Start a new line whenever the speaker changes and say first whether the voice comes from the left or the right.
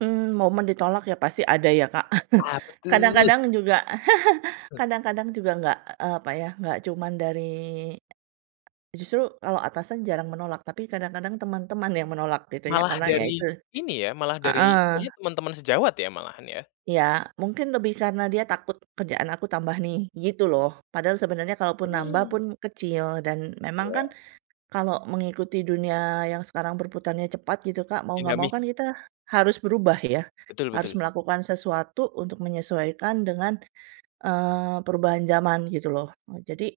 right: Mmm, momen ditolak ya, pasti ada ya, Kak.
left: Apa tuh?
right: Kadang-kadang juga
left: Eee.
right: kadang-kadang juga enggak, eee, apa ya, enggak cuma dari justru kalau atasan jarang menolak, tapi kadang-kadang teman-teman yang menolak gitu ya,
left: Malah
right: karena ya itu
left: dari ini ya, malah dari
right: heeh.
left: taunya temen-temen sejawat ya, malahan ya?
right: Ya, mungkin lebih karena dia takut, "kerjaan aku tambah nih," gitu loh. Padahal sebenarnya kalaupun nambah
left: Oh.
right: pun kecil. Dan memang
left: Iya.
right: kan kalau mengikuti dunia yang sekarang berputarnya cepat gitu, Kak, mau nggak mau
left: Dinamis.
right: kan kita harus berubah ya.
left: Betul
right: Harus
left: betul.
right: melakukan sesuatu untuk menyesuaikan dengan, eee, perubahan zaman, gitu loh. Jadi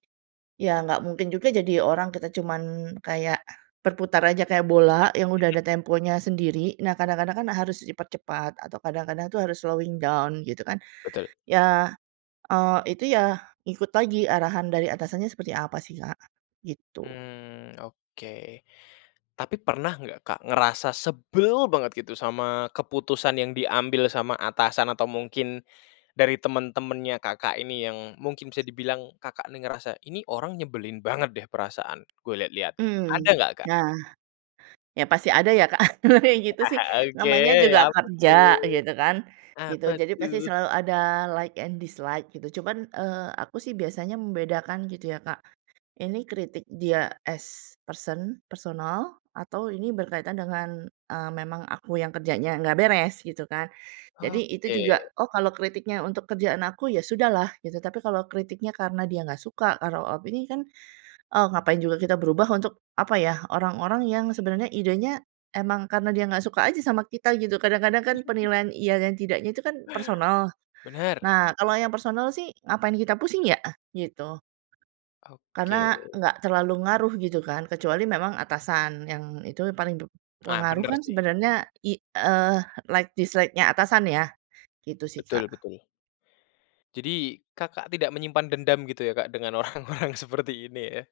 right: ya nggak mungkin juga jadi orang kita cuman kayak berputar aja kayak bola yang udah ada temponya sendiri. Nah, kadang-kadang kan harus dipercepat atau kadang-kadang tuh harus slowing down, gitu kan.
left: Betul.
right: Ya, eee, itu ya, ikut lagi arahan dari atasannya seperti apa sih, Kak, gitu.
left: Mmm, oke. Tapi pernah nggak, Kak, ngerasa sebel banget gitu sama keputusan yang diambil sama atasan atau mungkin dari temen-temennya Kakak ini yang mungkin bisa dibilang Kakak ini ngerasa, "Ini orang nyebelin banget deh, perasaan gue lihat-lihat." Ada
right: Mhm,
left: nggak, Kak?
right: nah, ya pasti ada ya, Kak. Kalo kayak gitu
left: Ah
right: sih
left: hah. Oke,
right: namanya juga
left: apa
right: kerja,
left: tuh?
right: gitu kan, gitu.
left: Apa
right: Jadi pasti
left: tuh?
right: selalu ada like and dislike, gitu. Cuman, eee, aku sih biasanya membedakan, gitu ya, Kak, ini kritik dia as person, personal atau ini berkaitan dengan, eee, memang aku yang kerjanya nggak beres, gitu kan. Jadi itu juga,
left: Oke.
right: oh, kalau kritiknya untuk kerjaan aku, ya sudahlah gitu. Tapi kalau kritiknya karena dia nggak suka, karena opini kan, oh, ngapain juga kita berubah untuk apa ya, orang-orang yang sebenarnya idenya emang karena dia nggak suka aja sama kita gitu, kadang-kadang kan penilaian iya dan tidaknya itu kan personal.
left: Benar.
right: Nah, kalau yang personal sih, ngapain kita pusing ya? Gitu. Karena
left: Oke.
right: nggak terlalu ngaruh, gitu kan, kecuali memang atasan. Yang itu paling
left: Ah,
right: berpengaruh
left: bener
right: kan
left: sih.
right: sebenarnya i eee, like dislike-nya atasan, ya. Gitu sih,
left: Betul
right: Kak.
left: betul. Jadi Kakak tidak menyimpan dendam gitu ya, Kak, dengan orang-orang seperti ini, ya?